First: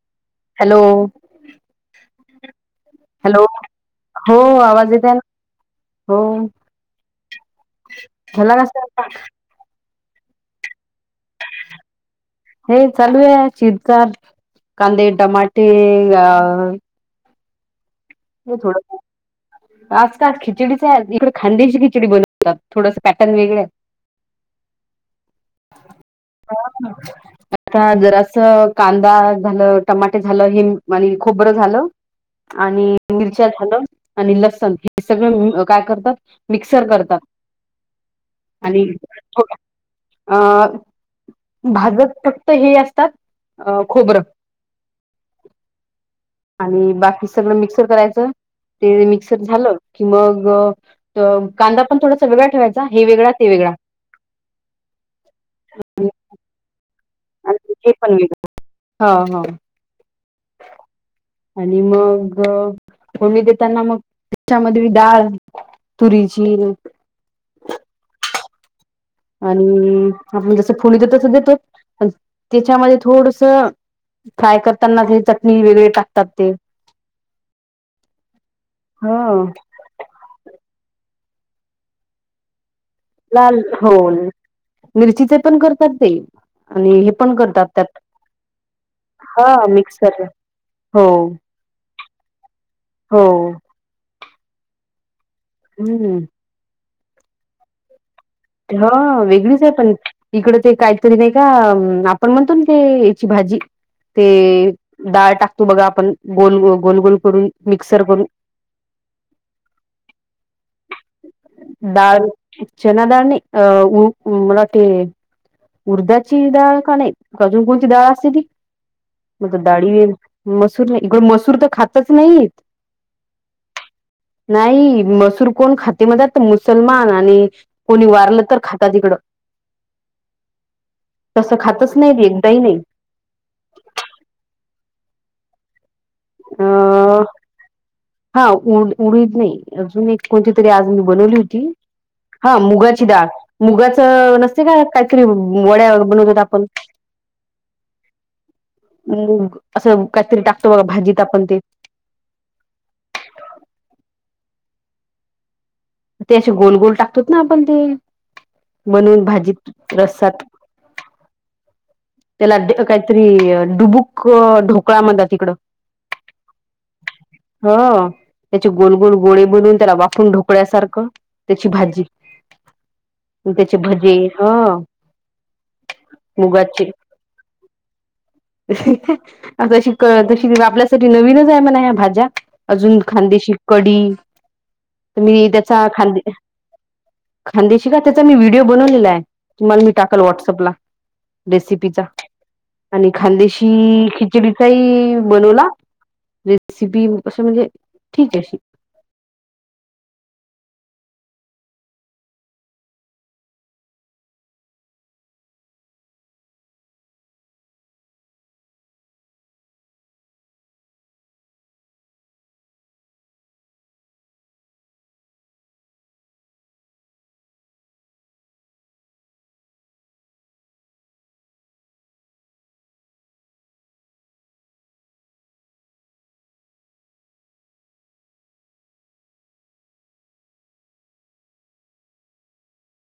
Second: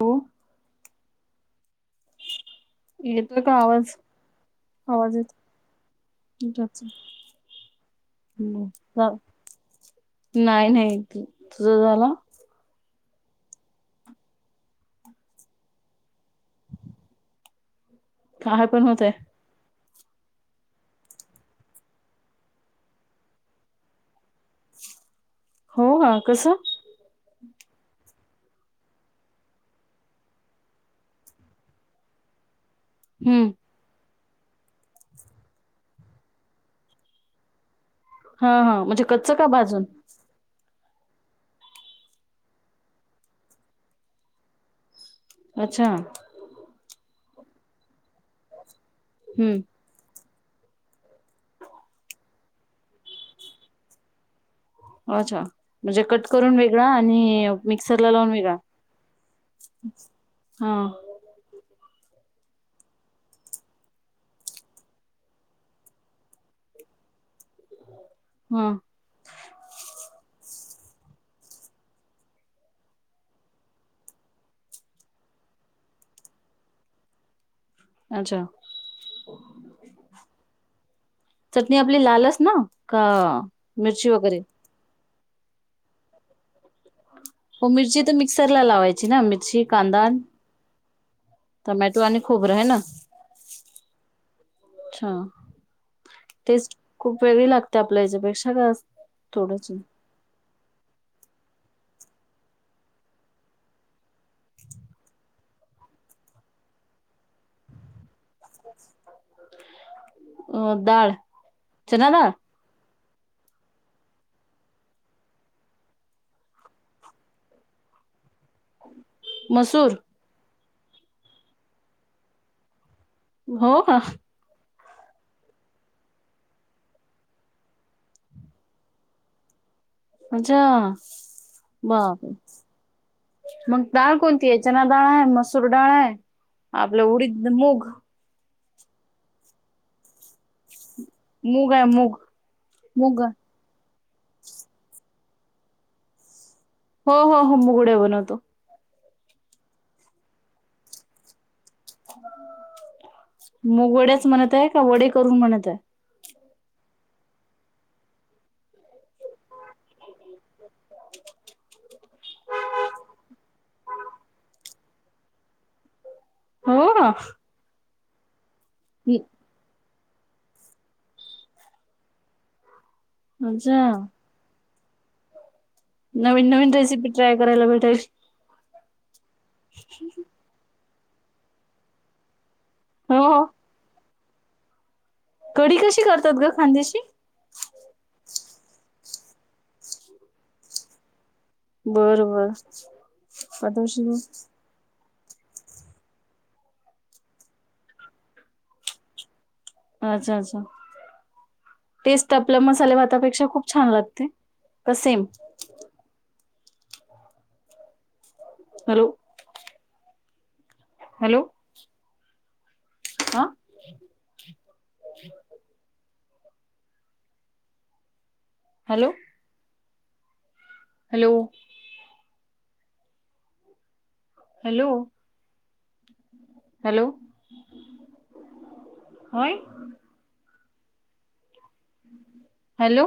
हो हॅलो येतोय हॅलो का आवाज हो आवाज येत आहे ना हो येतो झाला नस का नाही नाही तुझं झाला हे चालू आहे शिजचा कांदे टमाटे अ हे काय पण थोडं होतय आज का खिचडीच आहे आहेत इकडे खांदेशी खिचडी बनवतात थोडंसं पॅटर्न वेगळे [unintelligible] हो ह कस हम आता जर असं कांदा झालं टमाणटे झालं हिम म्ह खोबरं झालं आणि हम्म मिरच्यात हलं आणि लसण हे सगळं काय करतात मिक्सर करतात हा हा आणि म्हणजे कच्च का थोडं बाजून अ भाजत फक्त हे असतात अ खोबरं अच्छा आणि बाकी सगळं मिक्सर करायचं ते मिक्सर हम्म झालं कि मग कांदा पण थोडासा वेगळा ठेवायचा हे वेगळा ते वेगळा. अच्छा म्हणजे कट करून वेगळा आणि मिक्सर ला लावून वेगळा. हो हो हा आणि मग फोडणी देताना मग त्याच्यामध्ये बी डाळ तुरीची न हा. आणि आपण जसं फोडणी देतो तस देतो पण त्याच्यामध्ये थोडस फ्राय करताना हे चटणी वेगळे टाकतात ते. अच्छा ह चटणी आपली लालस न? का लाल हो मिरची वगैरे मिरचीचे पण करतात ते आणि हे पण करतात हो त्यात मिरची तर मिक्सरला लावायची ना हा मिरची कांदा मिक्सर हो टोमॅटो आणि खोबर हे न? हो अच्छा हम्म टेस्ट खूप वेगळी लागते आपल्या याच्यापेक्षा. का हा वेगळीच आहे पण इकडं ते काहीतरी नाही का आपण म्हणतो न ते याची भाजी. ते डाळ टाकतो बघा आपण गोल गोलगोल करून मिक्सर करून. अ डाळ चना डाळ? चना डाळ नाही. अ उ मला वाटते? उर्धाची डाळ का नाही अजून कोणती डाळ असते ती? मग मसूर डाळी मसूर नाही इकड मसूर तर खातच नाहीत. हो का नाही मसूर कोण खातेमध्ये त मग मुसलमान आणि कोणी वा लं तर खाता तिकड अच्छा तस खातच नाही बाप एकदाही नाही. मग डाळ कोणती आहे चना डाळ आहे. मसूर डाळ, आहे आपलं अ उडीत, मूग. हा उड उडीद नाही अजून एक कोणती तरी आज मी बनवली होती मूग आहे मूग हा मुगाची मूग डाळ. आहे. मुगाचं नसते का काहीतरी वड्या बनवतात आपण. हो हो हो मूगडे बनवतो. मुंग असं काहीतरी टाकतो बघा भाजीत आपण ते मग वड्याच म्हणत आहे. का वडे करून म्हणत आहे? ते असे गोल गोल टाकतो ना आपण ते बनून भाजीत रसात. त्याला काहीतरी डुबुक ढोकळा म्हणतात तिकडं. हो हा त्याचे गोल गोल गोळे बनून त्याला वाकून ढोकळ्यासारखं त्याची भाजी. त्याचे अच्छा भजे ह नवीन नवीन मुगाचे रेसिपी ट्राय करायला भेटायाचे. तशी क तशी आपल्यासाठी नवीनच आहे म्हणा ह्या भाज्या. अजून हो हो. खांदेशी कडी. तर मी कढी त्याचा कशी खदे करतात ग खांद्याशी खांदे शिक का त्याचा मी व्हिडिओ बनवलेला आहे तुम्हाला मी टाकाल व्हॉट्सअपला रेसि चा बरं बर आणि खांदेशी पाठवशी खिचडी काही बनवला रेसिपी असं म्हणजे ठीक आहे अशी अच्छा अच्छा टेस्ट आपल्या मसाले भातापेक्षा खूप छान लागते त सेम हॅलो हॅलो हा हॅलो हॅलो हॅलो हॅलो हय हॅलो